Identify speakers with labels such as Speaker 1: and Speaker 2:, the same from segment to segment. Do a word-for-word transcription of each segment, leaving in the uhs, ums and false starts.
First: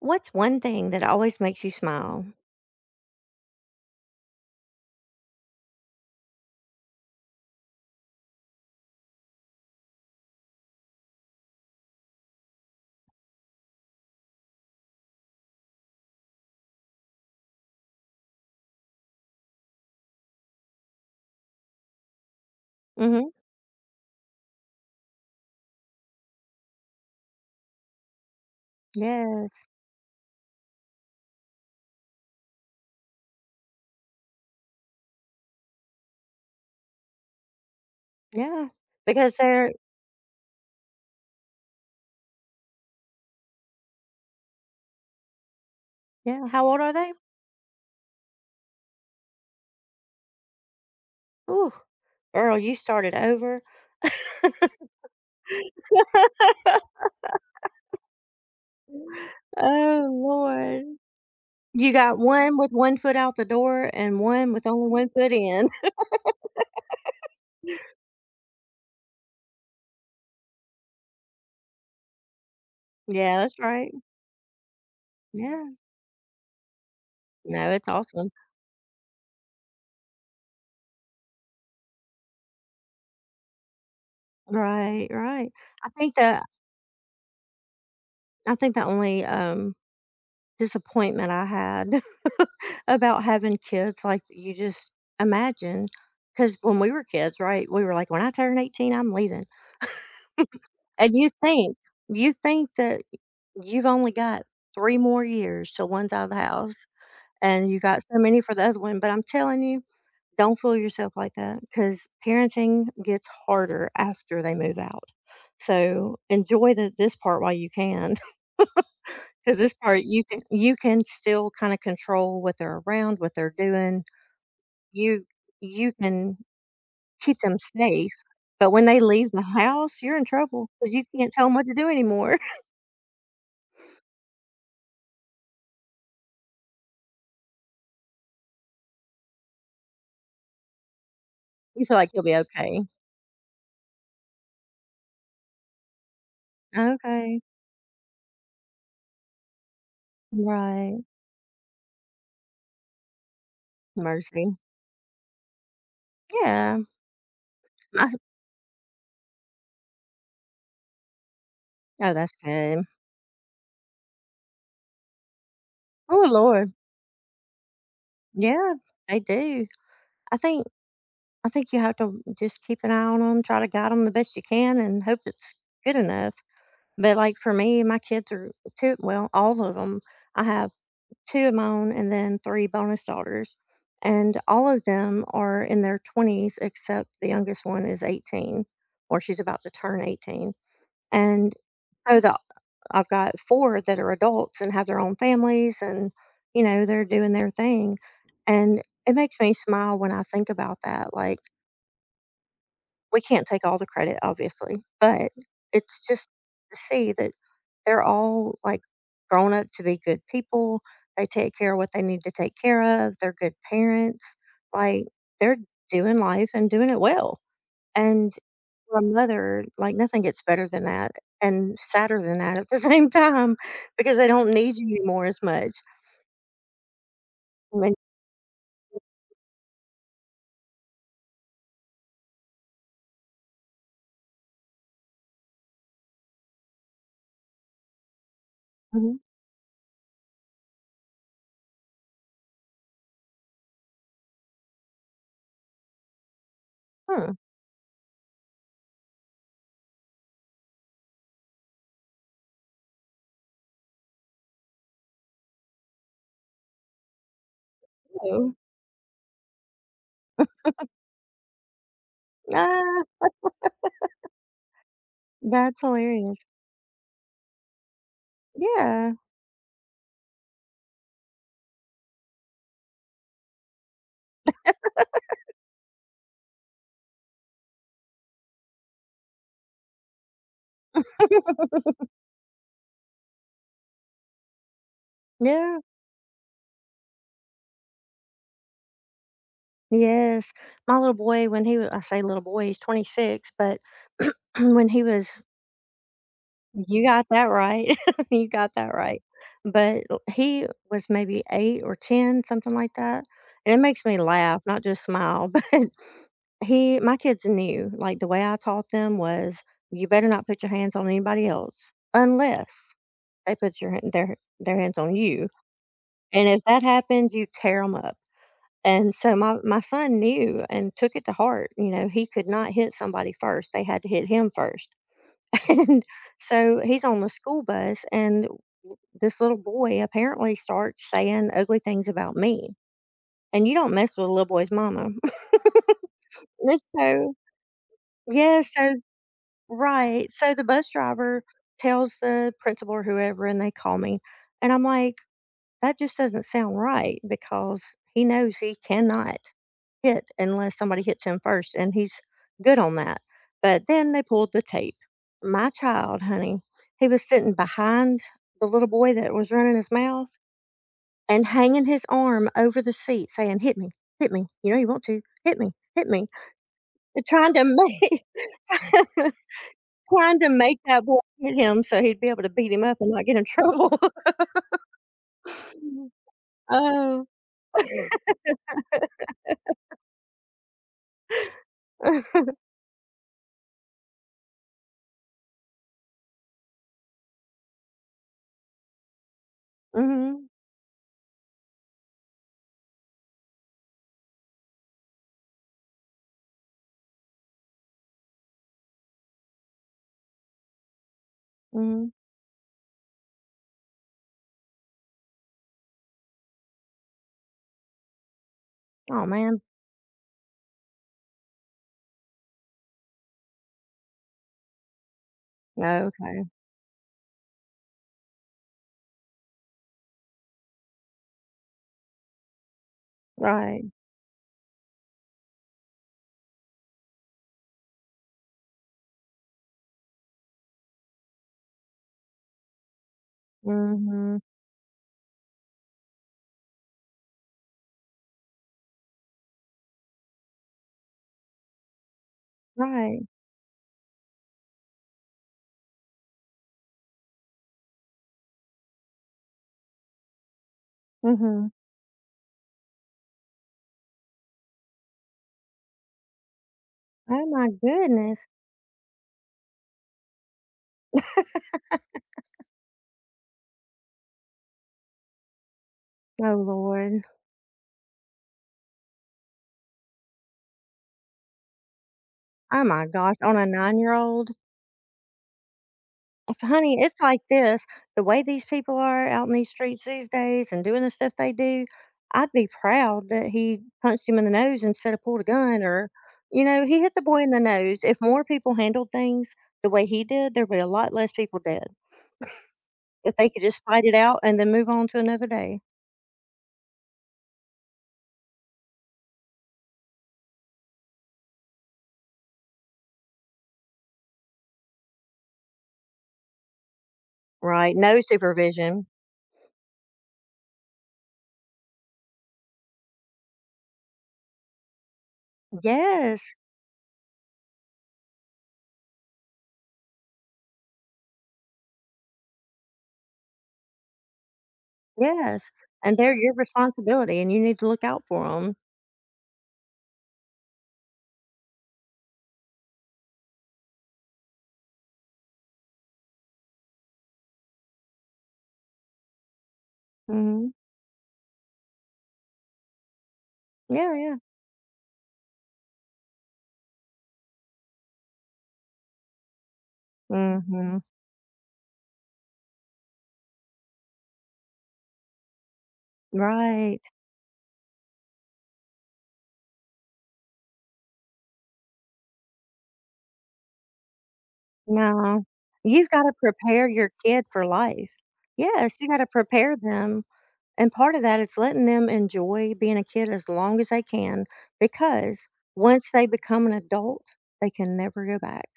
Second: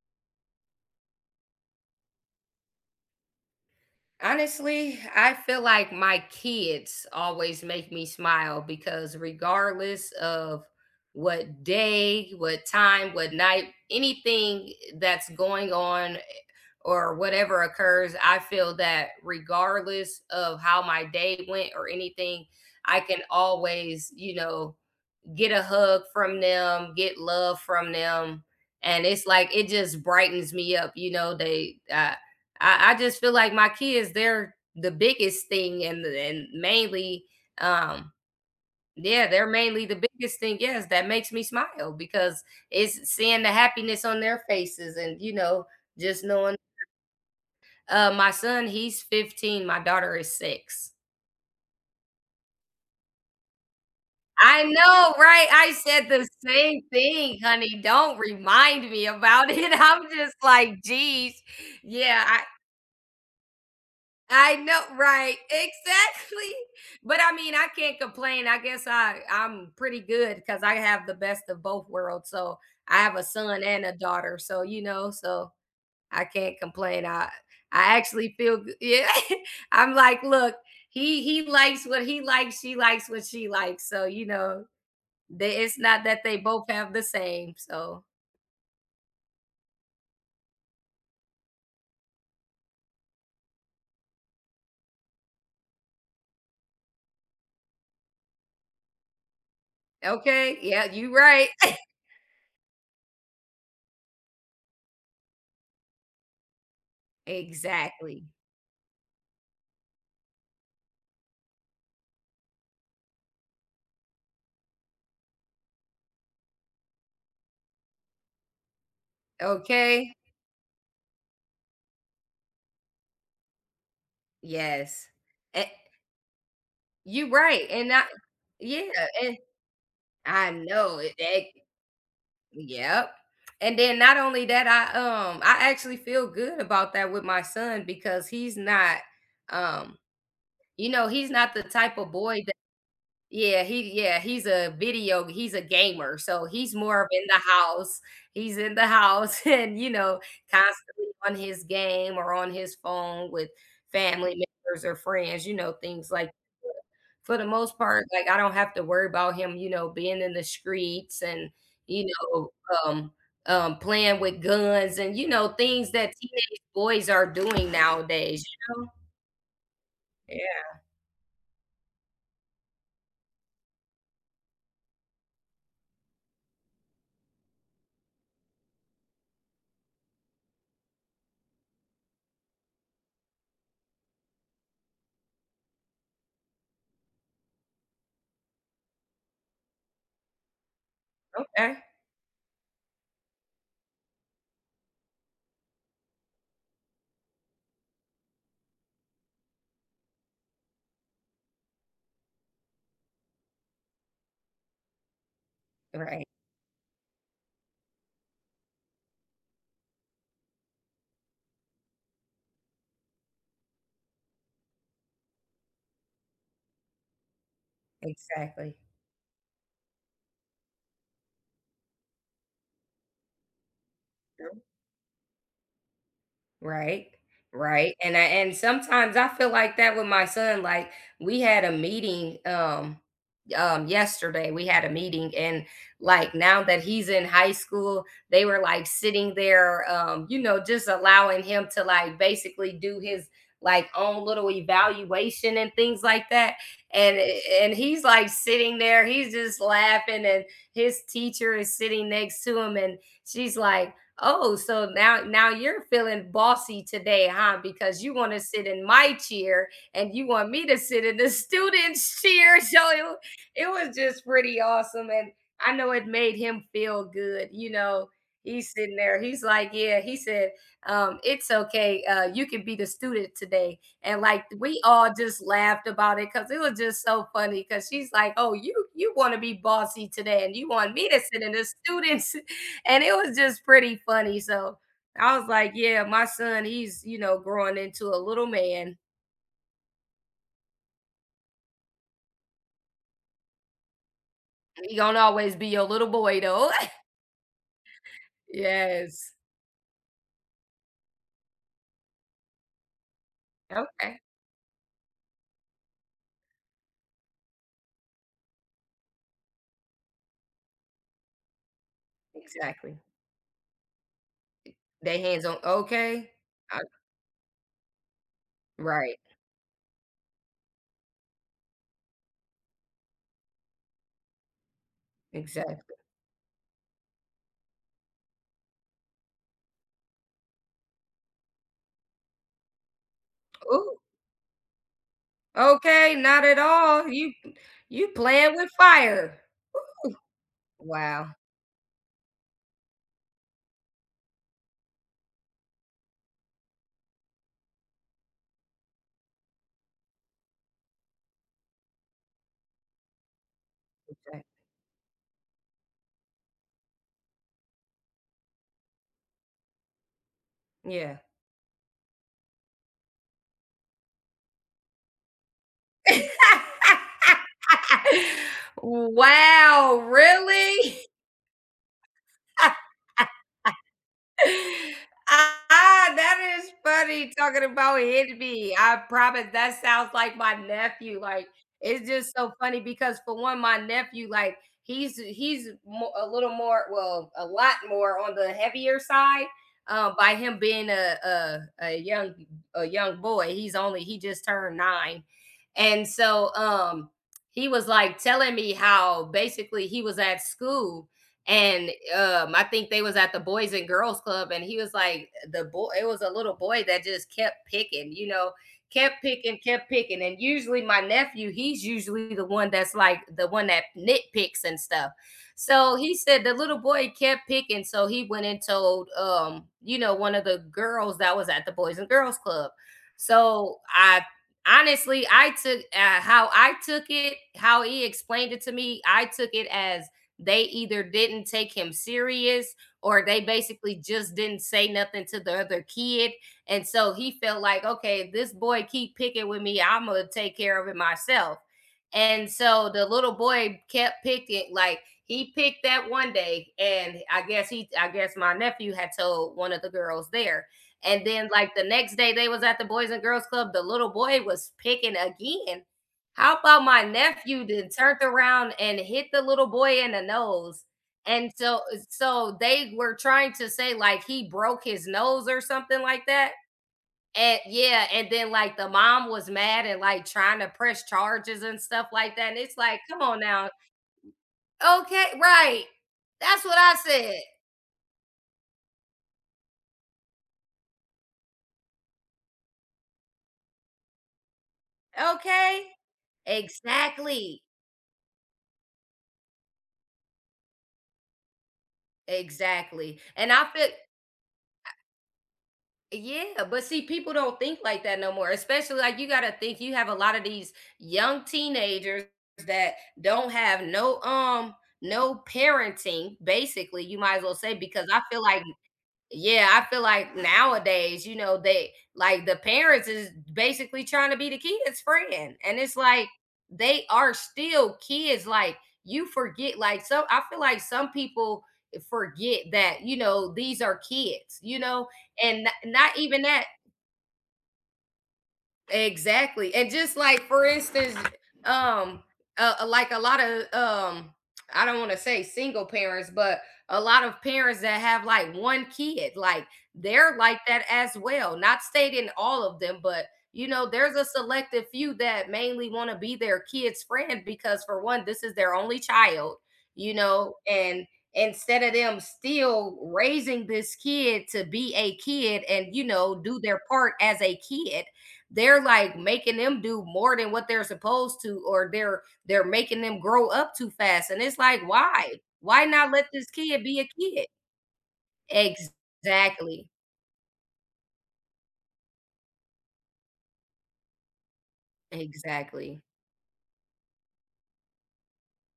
Speaker 1: What's one thing that always makes you smile?
Speaker 2: Honestly, I feel like my kids always make me smile because regardless of what day, what time, what night, anything that's going on or whatever occurs, I feel that regardless of how my day went or anything, I
Speaker 1: Mm,
Speaker 2: can
Speaker 1: mhm.
Speaker 2: always, you know, get a hug from them, get love from them, and it's
Speaker 1: Yes.
Speaker 2: like it just brightens me up. You know, they I I, I just feel like my kids, they're the biggest thing, and and mainly, um
Speaker 1: Yeah.
Speaker 2: yeah,
Speaker 1: Because
Speaker 2: they're
Speaker 1: they're.
Speaker 2: mainly the biggest thing, yes, that makes me smile because it's seeing the happiness on their faces, and you know just
Speaker 1: Yeah,
Speaker 2: knowing.
Speaker 1: how old are they?
Speaker 2: Uh my son, he's fifteen. My daughter is six.
Speaker 1: Ooh, girl, you started over.
Speaker 2: I know, right? I said the same thing, honey. Don't remind me about it. I'm
Speaker 1: Oh,
Speaker 2: just like,
Speaker 1: Lord.
Speaker 2: geez.
Speaker 1: You got
Speaker 2: Yeah, I
Speaker 1: one with one foot out the door and one
Speaker 2: I
Speaker 1: with
Speaker 2: know,
Speaker 1: only one foot
Speaker 2: right.
Speaker 1: in.
Speaker 2: Exactly. But I mean, I can't complain. I guess I I'm pretty good because I have the best of both worlds. So I have a
Speaker 1: Yeah, that's
Speaker 2: son and a
Speaker 1: right.
Speaker 2: daughter. So you know, so
Speaker 1: Yeah.
Speaker 2: I can't complain. I
Speaker 1: No, it's
Speaker 2: I
Speaker 1: awesome.
Speaker 2: actually feel good. Yeah. I'm like, look, he he likes what he likes, she likes what she likes. So, you know,
Speaker 1: Right, right.
Speaker 2: they it's
Speaker 1: I
Speaker 2: not
Speaker 1: think
Speaker 2: that they
Speaker 1: that
Speaker 2: both have the same, so
Speaker 1: I think the only, um, disappointment I had about having kids, like, you just imagine, because when we were kids, right, we were like, "When I turn eighteen, I'm leaving."
Speaker 2: okay, yeah, you
Speaker 1: And you
Speaker 2: right.
Speaker 1: think you think that you've only got three more years till one's out of the house, and you got so
Speaker 2: Exactly.
Speaker 1: many for the other one, but I'm telling you, don't fool yourself like that, because parenting gets harder after they move out. So, enjoy the this part while you can, because this part,
Speaker 2: Okay.
Speaker 1: you can you can still kinda control what they're around, what they're doing.
Speaker 2: Yes.
Speaker 1: You
Speaker 2: Eh,
Speaker 1: you can
Speaker 2: you
Speaker 1: keep them
Speaker 2: right, and not.
Speaker 1: safe, but when
Speaker 2: Yeah,
Speaker 1: they leave
Speaker 2: and
Speaker 1: the house, you're in
Speaker 2: I
Speaker 1: trouble 'cause
Speaker 2: know
Speaker 1: you are in trouble because
Speaker 2: it
Speaker 1: tell not
Speaker 2: that.
Speaker 1: tell them what to do anymore.
Speaker 2: Yep. And then not only that, I um I actually feel good about that with my son because he's not um you know, he's not the
Speaker 1: You feel
Speaker 2: type of
Speaker 1: like you'll be
Speaker 2: boy.
Speaker 1: okay.
Speaker 2: Yeah, he yeah, he's a video he's a gamer, so he's more of in the
Speaker 1: Okay.
Speaker 2: house. He's in the house and, you know,
Speaker 1: Right.
Speaker 2: constantly on his game or on his phone with family
Speaker 1: Mercy.
Speaker 2: members or friends, you know, things like,
Speaker 1: Yeah.
Speaker 2: for the most part,
Speaker 1: I
Speaker 2: like, I don't have to worry about him, you know, being in the streets and, you
Speaker 1: Oh, that's
Speaker 2: know,
Speaker 1: good.
Speaker 2: um um, playing with guns and, you know, things that
Speaker 1: Oh,
Speaker 2: teenage
Speaker 1: Lord.
Speaker 2: boys are doing nowadays,
Speaker 1: Yeah,
Speaker 2: you know?
Speaker 1: they do. I think
Speaker 2: Yeah,
Speaker 1: I think you have to just keep an eye on them, try to guide them the best you can, and hope it's good enough. But, like, for me, my kids are two, well, all of them, I have two of my own, and then three bonus daughters. And all of them are in their twenties, except the youngest one is eighteen, or she's about to turn eighteen. And
Speaker 2: okay.
Speaker 1: so, the, I've got four that are adults and have their own families, and, you know, they're doing their thing. And it makes me smile when I think about that. Like, we can't take all the credit, obviously, but it's
Speaker 2: Right,
Speaker 1: just to see that they're all like grown up to be good people. They take care of what they need to take care of. They're good parents. Like they're doing life and doing it well. And
Speaker 2: exactly.
Speaker 1: for a mother, like nothing gets better than that and sadder than that at the same time because they don't need you anymore as much.
Speaker 2: Right,
Speaker 1: And
Speaker 2: right,
Speaker 1: then,
Speaker 2: and I and sometimes I feel like that with my son, like, we had a meeting, um um, yesterday. We had a meeting, and, like, now that he's in high school, they were, like,
Speaker 1: mhm.
Speaker 2: sitting there, um, you know, just allowing him to, like, basically do his, like, own little evaluation and things like that, and
Speaker 1: Huh.
Speaker 2: and he's, like, sitting there, he's just laughing, and his teacher is sitting next to him, and she's like, "Oh, so now now you're feeling bossy today, huh? Because you want to
Speaker 1: Oh.
Speaker 2: sit in my chair and you want me to sit in the student's chair." So
Speaker 1: Ah,
Speaker 2: it, it was just pretty awesome. And I
Speaker 1: that's
Speaker 2: know it made
Speaker 1: hilarious.
Speaker 2: him feel good. You know, he's sitting
Speaker 1: Yeah.
Speaker 2: there. He's like, yeah, he said, um, "It's okay. Uh, you can be the student today." And like we all just laughed about it because it was just so funny. Cause she's like, "Oh, you you want to be bossy today and you want me to sit in the student's." And it was just pretty funny. So I was like,
Speaker 1: Yeah.
Speaker 2: yeah, my son, he's, you know, growing into a little man.
Speaker 1: Yes. My little boy, when he wa I say little boy, he's twenty-six, but when
Speaker 2: He
Speaker 1: he
Speaker 2: gonna
Speaker 1: was
Speaker 2: always be your little boy though.
Speaker 1: you got that right. You got that right.
Speaker 2: Yes.
Speaker 1: But he was maybe eight or ten, something like that, and it makes me
Speaker 2: Okay.
Speaker 1: laugh, not just smile, but he my kids knew, like, the way I taught them was, "You better not put your hands on anybody else unless
Speaker 2: Exactly.
Speaker 1: they put your hand their their hands on
Speaker 2: They hands
Speaker 1: you,
Speaker 2: on, okay.
Speaker 1: and if
Speaker 2: I-
Speaker 1: that happens, you tear them up." And
Speaker 2: right.
Speaker 1: so my my son knew and took it to heart, you know, he could not hit somebody first, they had to hit him first.
Speaker 2: Exactly.
Speaker 1: And so he's on the school bus and this little boy apparently starts saying ugly things about me. And you don't
Speaker 2: Ooh.
Speaker 1: mess with a little boy's mama.
Speaker 2: Okay, not at
Speaker 1: And
Speaker 2: all. You,
Speaker 1: so,
Speaker 2: you playing
Speaker 1: yeah,
Speaker 2: with
Speaker 1: so,
Speaker 2: fire.
Speaker 1: right. So the bus
Speaker 2: Wow.
Speaker 1: driver tells the principal or whoever and they call me. And I'm like, that just doesn't sound right because he knows he cannot hit unless somebody hits him first, and he's good on that. But then they
Speaker 2: Okay.
Speaker 1: pulled the tape. My child, honey, he was sitting behind the little boy that was running his mouth
Speaker 2: Yeah.
Speaker 1: and hanging his arm over the seat saying, "Hit me, hit me. You know you want to. Hit me, hit me." And trying to make
Speaker 2: Wow,
Speaker 1: trying to make
Speaker 2: really?
Speaker 1: that boy hit him so he'd be able to beat him up and not get in trouble.
Speaker 2: Ah, that is
Speaker 1: Oh,
Speaker 2: funny talking about hit me. I promise that sounds like my nephew. Like, it's just so funny because for one, my nephew, like he's he's mo- a little more, well, a lot more on the heavier side. Um, by
Speaker 1: mhm,
Speaker 2: him being a, a a young a young boy, he's only he just turned nine, and so um he was like telling me how basically he was at school and,
Speaker 1: mhm.
Speaker 2: um, I think they was at the Boys and Girls Club, and he was like the boy it was a little boy that just kept picking, you know, kept
Speaker 1: Aw,
Speaker 2: picking,
Speaker 1: man.
Speaker 2: kept picking, and usually my nephew, he's usually the one that's like the one that nitpicks and stuff. So he said
Speaker 1: Okay.
Speaker 2: the little boy kept picking, so he went and told, um, you know, one of the girls that was at the Boys and Girls Club. So
Speaker 1: Right.
Speaker 2: I honestly, I took uh, how I took it, how he explained it to me, I took it as they either didn't take him serious or they basically just
Speaker 1: Mhm.
Speaker 2: didn't say nothing to the other kid. And so he felt like, okay, if this boy keep picking with me, I'm gonna take care of it myself. And so the
Speaker 1: Right.
Speaker 2: little boy kept picking, like he picked that one day, and I guess he, I guess my nephew had told one of the girls there. And then
Speaker 1: Mhm.
Speaker 2: like the next day they was at the Boys and Girls Club, the little boy was picking again. How about my
Speaker 1: Oh
Speaker 2: nephew
Speaker 1: my
Speaker 2: then turned
Speaker 1: goodness.
Speaker 2: around and hit the little boy in the nose? And so, so they were trying to say like he broke his nose or something like that.
Speaker 1: Oh Lord.
Speaker 2: And yeah, and then like the mom was mad and like trying to press charges and stuff like that. And it's
Speaker 1: Oh
Speaker 2: like,
Speaker 1: my
Speaker 2: come
Speaker 1: gosh.
Speaker 2: on
Speaker 1: On a
Speaker 2: now.
Speaker 1: nine-year-old?
Speaker 2: Okay, right.
Speaker 1: If,
Speaker 2: That's what I
Speaker 1: honey, it's
Speaker 2: said.
Speaker 1: like this, the way these people are out in these streets these days and doing the stuff they do, I'd be proud that he punched him in the nose instead of pulled a gun
Speaker 2: Okay.
Speaker 1: or, you know, he hit the boy in the
Speaker 2: Exactly.
Speaker 1: nose. If more people handled things the way he did, there'd be a lot less people dead.
Speaker 2: Exactly.
Speaker 1: If they
Speaker 2: And
Speaker 1: could
Speaker 2: I
Speaker 1: just
Speaker 2: feel—
Speaker 1: fight it out and then move on to another day.
Speaker 2: yeah, but see, people don't think like that no more. Especially like you got to think, you have a lot of these young teenagers that don't have no um no parenting, basically, you might as well say,
Speaker 1: Right.
Speaker 2: because I
Speaker 1: No
Speaker 2: feel like
Speaker 1: supervision.
Speaker 2: yeah, I feel like nowadays, you know, they like the parents is basically trying to be the kids' friend. And it's like,
Speaker 1: Yes.
Speaker 2: they are still kids. Like, you forget, like, some— I feel like some people forget that, you know, these are kids, you know, and
Speaker 1: Yes.
Speaker 2: n- not
Speaker 1: And they're
Speaker 2: even
Speaker 1: your
Speaker 2: that.
Speaker 1: responsibility and you need to look out for them.
Speaker 2: Exactly. And just like for instance, um uh, uh, like a lot of um I don't want to say single parents, but a lot of parents that have like one kid, like they're like
Speaker 1: Mhm.
Speaker 2: that as well. Not stating all of them, but you know,
Speaker 1: Yeah,
Speaker 2: there's a
Speaker 1: yeah.
Speaker 2: selective few that mainly want to be their kid's friend because for one, this is their only child, you know,
Speaker 1: Mhm.
Speaker 2: and instead of them still raising this kid to be a kid and, you know, do their
Speaker 1: Right.
Speaker 2: part as a kid, they're like making them do more than what they're supposed to, or they're they're making them grow up too fast, and it's like, why?
Speaker 1: No.
Speaker 2: Why
Speaker 1: You've
Speaker 2: not let
Speaker 1: gotta
Speaker 2: this kid
Speaker 1: prepare
Speaker 2: be a
Speaker 1: your
Speaker 2: kid?
Speaker 1: kid for life. Yes, you gotta prepare
Speaker 2: Exactly.
Speaker 1: them, and part of that is letting them enjoy being a kid as long as they can, because
Speaker 2: Exactly.
Speaker 1: once they become an adult, they can never go back.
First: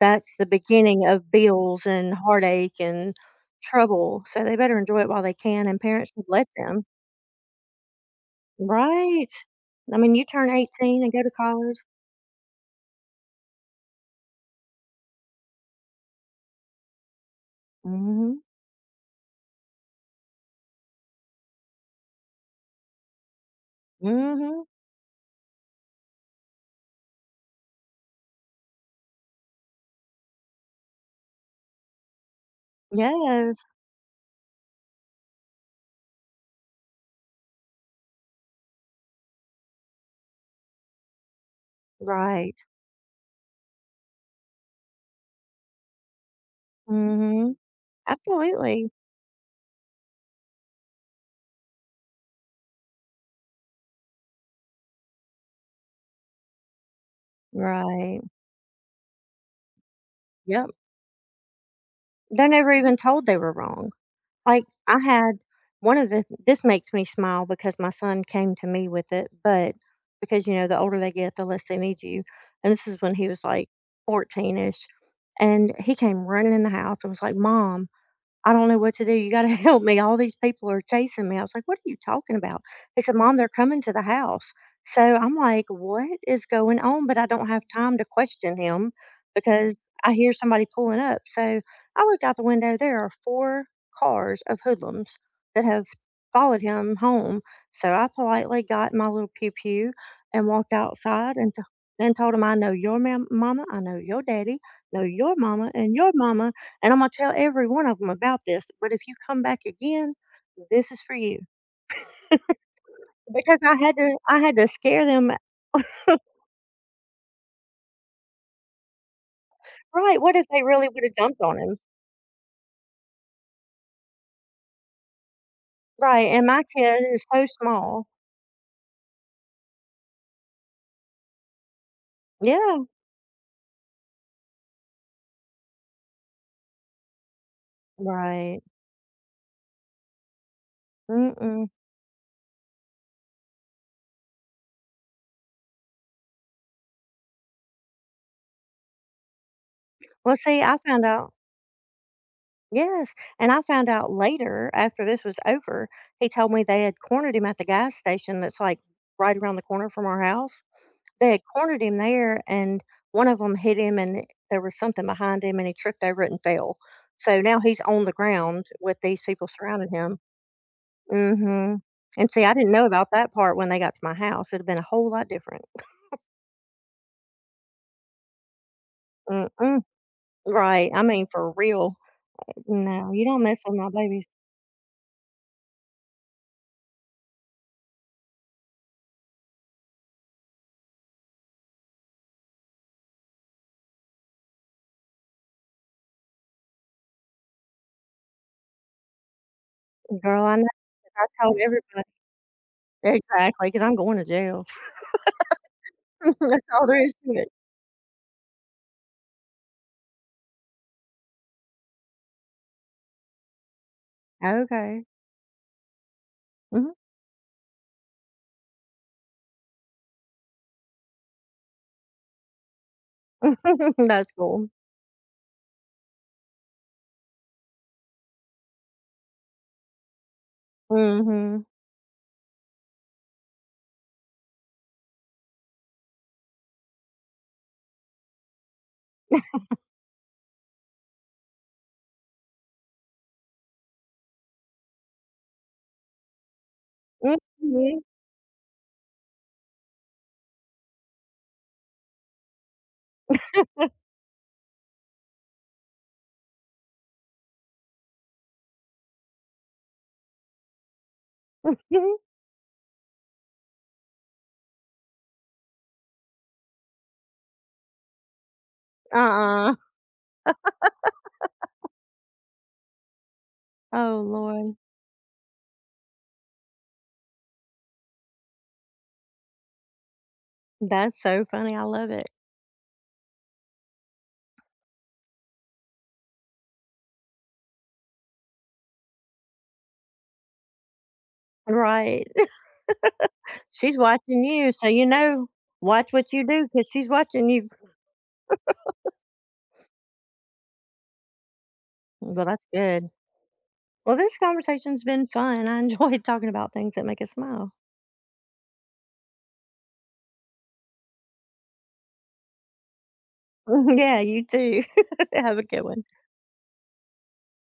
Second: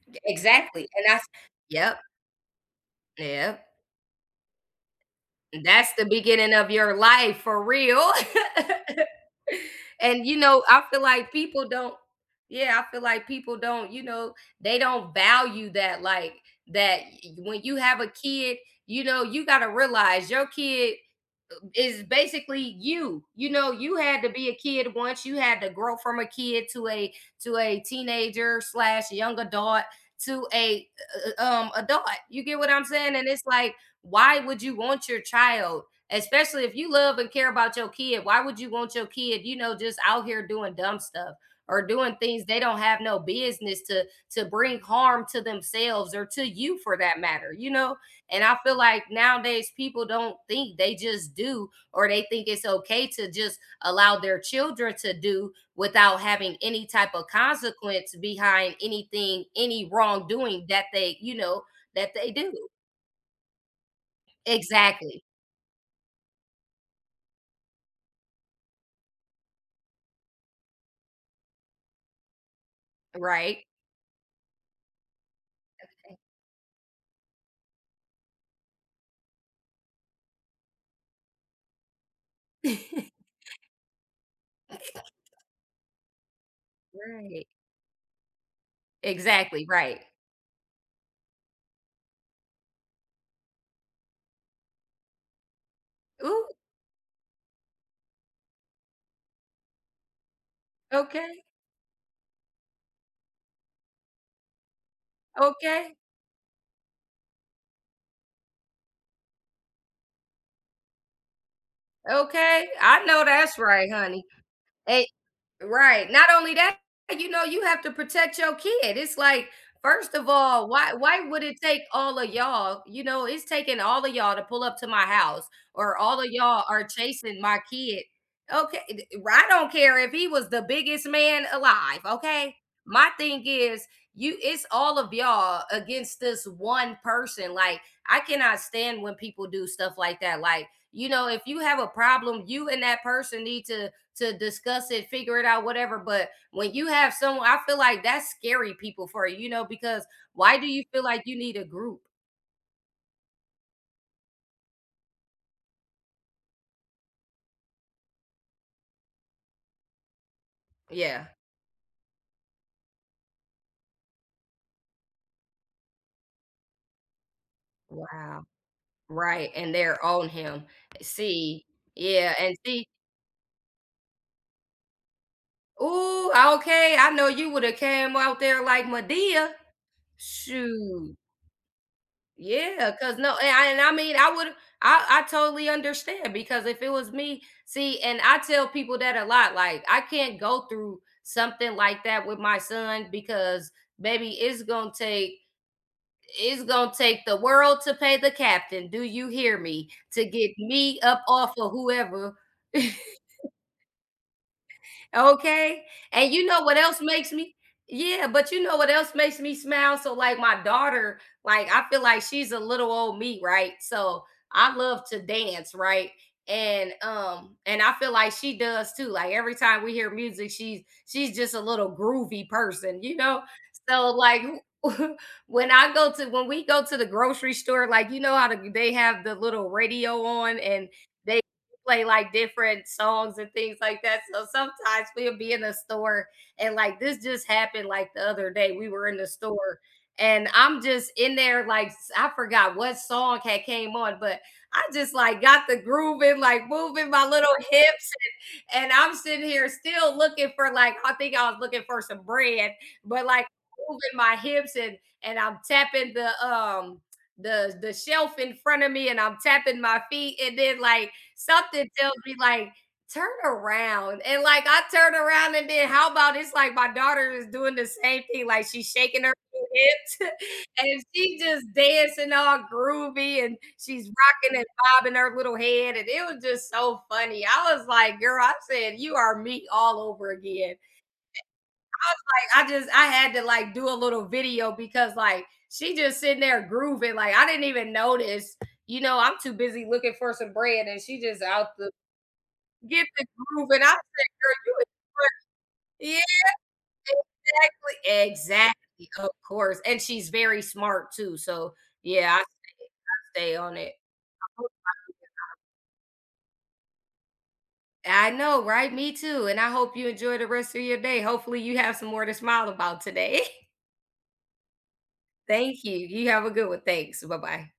Speaker 1: That's the
Speaker 2: Exactly. And
Speaker 1: beginning
Speaker 2: that's—
Speaker 1: of bills
Speaker 2: yep.
Speaker 1: and heartache and
Speaker 2: Yep.
Speaker 1: trouble, so they better enjoy it while they can, and
Speaker 2: That's the
Speaker 1: parents should let
Speaker 2: beginning of
Speaker 1: them.
Speaker 2: your life for real.
Speaker 1: Right. I mean, you
Speaker 2: And, you
Speaker 1: turn
Speaker 2: know, I feel
Speaker 1: eighteen and go
Speaker 2: like
Speaker 1: to
Speaker 2: people
Speaker 1: college.
Speaker 2: don't— yeah, I feel like people don't, you know, they don't value that, like, that y when you have a
Speaker 1: Mhm.
Speaker 2: kid, you know, you gotta realize your kid is basically you. You know, you had to be a
Speaker 1: Mhm.
Speaker 2: kid once. You had to grow from a kid to a to a teenager slash young adult to a uh, uh, um adult. You get what I'm saying? And it's
Speaker 1: Yes,
Speaker 2: like, why would you want your child? Especially if you love and care about your kid, why would you want your kid, you know, just out here doing dumb stuff or doing things
Speaker 1: right.
Speaker 2: they don't have no business to to bring harm to themselves or to you for that matter?
Speaker 1: Mhm.
Speaker 2: You know, and I feel
Speaker 1: Absolutely.
Speaker 2: like nowadays people don't think, they just do, or they think it's okay to just allow their children to do without having any type of consequence
Speaker 1: Right.
Speaker 2: behind anything, any wrongdoing
Speaker 1: Yep.
Speaker 2: that they, you know, that they
Speaker 1: They're
Speaker 2: do.
Speaker 1: never even told they were wrong. Like, I
Speaker 2: Exactly.
Speaker 1: had one of the this makes me smile because my son came to me with it, but because, you know, the older they get, the less they need you. And this is when he was
Speaker 2: Right.
Speaker 1: like fourteen-ish, and he came running in the house and was like, "Mom, I don't know what to do. You gotta help me. All these people are chasing me. I was like, what are you talking about? They said, Mom, they're coming to the house. So I'm like, what is going on? But I
Speaker 2: Right.
Speaker 1: don't have time to question him
Speaker 2: Exactly.
Speaker 1: because
Speaker 2: Right.
Speaker 1: I hear somebody pulling up. So I looked out the window. There are four cars of hoodlums that have
Speaker 2: Ooh.
Speaker 1: followed him home. So I politely got my little pew pew and walked outside
Speaker 2: Okay.
Speaker 1: and, t- and told him, I know your mam- mama, I know your daddy, know your mama,
Speaker 2: Okay.
Speaker 1: and your mama, and I'm gonna tell every one of them about this, but if you come back again, this is for you.
Speaker 2: Okay. I know that's
Speaker 1: Because I
Speaker 2: right,
Speaker 1: had to
Speaker 2: honey.
Speaker 1: I had to scare them.
Speaker 2: Right. Not only that, you know, you have to protect your kid. It's like, first
Speaker 1: Right,
Speaker 2: of
Speaker 1: what if they
Speaker 2: all,
Speaker 1: really
Speaker 2: why
Speaker 1: woulda
Speaker 2: why
Speaker 1: jumped
Speaker 2: would it
Speaker 1: on him?
Speaker 2: take all of y'all? You know, it's taking all of y'all to pull up to my house, or all
Speaker 1: Right,
Speaker 2: of
Speaker 1: and
Speaker 2: y'all
Speaker 1: my
Speaker 2: are
Speaker 1: kid is
Speaker 2: chasing
Speaker 1: so
Speaker 2: my kid.
Speaker 1: small.
Speaker 2: Okay, I I don't care if he was the biggest man alive. Okay,
Speaker 1: Yeah,
Speaker 2: my thing is, you it's all of y'all against this one person. Like, I cannot
Speaker 1: right.
Speaker 2: stand when people do stuff like that. Like, you know, if you
Speaker 1: Mm-mm.
Speaker 2: have a problem, you and that person need to to discuss it, figure it out, whatever. But when you have someone, I feel like that's scary people for you, you know, because
Speaker 1: Well,
Speaker 2: why
Speaker 1: see,
Speaker 2: do
Speaker 1: I
Speaker 2: you feel
Speaker 1: found
Speaker 2: like
Speaker 1: out.
Speaker 2: you need a group?
Speaker 1: Yes, and I found out later after this was over, he told me they had cornered him at the gas station that's, like, right around the corner from our house.
Speaker 2: Yeah.
Speaker 1: They had cornered him there, and one of them hit him, and there was something behind him, and he tripped over it and fell. So now he's on the
Speaker 2: Wow.
Speaker 1: ground with these people
Speaker 2: Right. And
Speaker 1: surrounding
Speaker 2: they're
Speaker 1: him.
Speaker 2: on him. See.
Speaker 1: Mhm. And
Speaker 2: Yeah.
Speaker 1: see, I
Speaker 2: And
Speaker 1: didn't know
Speaker 2: see.
Speaker 1: about that part when they got to my house. It'd have been a whole lot different.
Speaker 2: Ooh, okay. I know you would have came out there like Medea.
Speaker 1: Mm-mm. Right. I
Speaker 2: Shoot.
Speaker 1: mean, for real.
Speaker 2: Yeah,
Speaker 1: No,
Speaker 2: cause
Speaker 1: you
Speaker 2: no,
Speaker 1: don't
Speaker 2: and
Speaker 1: mess
Speaker 2: I
Speaker 1: with
Speaker 2: and
Speaker 1: my
Speaker 2: I mean,
Speaker 1: babies.
Speaker 2: I would— I I totally understand because if it was me, see, and I tell people that a lot, like, I can't go through something like that with my son because, baby, it's gonna take it's gonna take the world to pay the captain, do you hear me? To
Speaker 1: Girl,
Speaker 2: get
Speaker 1: I know.
Speaker 2: me up
Speaker 1: I
Speaker 2: off
Speaker 1: told
Speaker 2: of
Speaker 1: everybody.
Speaker 2: whoever.
Speaker 1: Exactly, because 'cause I'm going to jail.
Speaker 2: Okay. And you know
Speaker 1: That's
Speaker 2: what
Speaker 1: all
Speaker 2: else
Speaker 1: there is
Speaker 2: makes
Speaker 1: to it.
Speaker 2: me— yeah, but you know what else makes me smile? So like my daughter, like I feel like she's a little old me, right? So I love
Speaker 1: Okay.
Speaker 2: to dance, right? And
Speaker 1: Mhm.
Speaker 2: um and I feel like she does too. Like every time we hear music, she's she's just a little groovy person, you know? So
Speaker 1: That's
Speaker 2: like,
Speaker 1: cool.
Speaker 2: when I go to when we go to the grocery store, like, you know how the, they have the little radio on and they
Speaker 1: Mhm.
Speaker 2: play like different songs and things like that. So sometimes we'll be in the store, and like this just happened like the other day. We were in the store, and I'm just in there like— I forgot what song had came on, but I just like got the grooving, like moving my little
Speaker 1: Mhm.
Speaker 2: hips, and I'm sitting here still looking for— like, I think I was looking for some bread, but like moving my hips, and and I'm tapping the um the the shelf in front of me, and I'm tapping my feet, and then like something tells me like turn around, and like I turn around, and then how about it's like my daughter is doing the same thing? Like she's shaking her
Speaker 1: Uh-uh.
Speaker 2: hips and she's just dancing all groovy, and she's
Speaker 1: Oh,
Speaker 2: rocking and
Speaker 1: Lord.
Speaker 2: bobbing her little head, and it was just so funny. I was like, "Girl," I said, "you are me all over again."
Speaker 1: That's so funny, I love
Speaker 2: I
Speaker 1: it.
Speaker 2: was like, I just— I had to like do a little video because like she just sitting there grooving, like I didn't even notice. You know, I'm too busy looking for some bread, and she just out the—
Speaker 1: Right.
Speaker 2: get the groove. And I
Speaker 1: She's
Speaker 2: said,
Speaker 1: watching
Speaker 2: "Girl,
Speaker 1: you,
Speaker 2: you
Speaker 1: so you know,
Speaker 2: is
Speaker 1: watch
Speaker 2: smart."
Speaker 1: what
Speaker 2: Yeah,
Speaker 1: you do because she's watching you.
Speaker 2: exactly, exactly, of course, and she's very smart too. So yeah, I
Speaker 1: Well, that's good.
Speaker 2: stay on it.
Speaker 1: Well, this conversation's been fun, I enjoyed talking about things that make us smile.
Speaker 2: I know, right? Me too. And I hope you enjoy the rest of your day. Hopefully, you have some more to smile about today.
Speaker 1: Yeah, you too. Have a good
Speaker 2: Thank you.
Speaker 1: one.
Speaker 2: You have a good one. Thanks. Bye bye.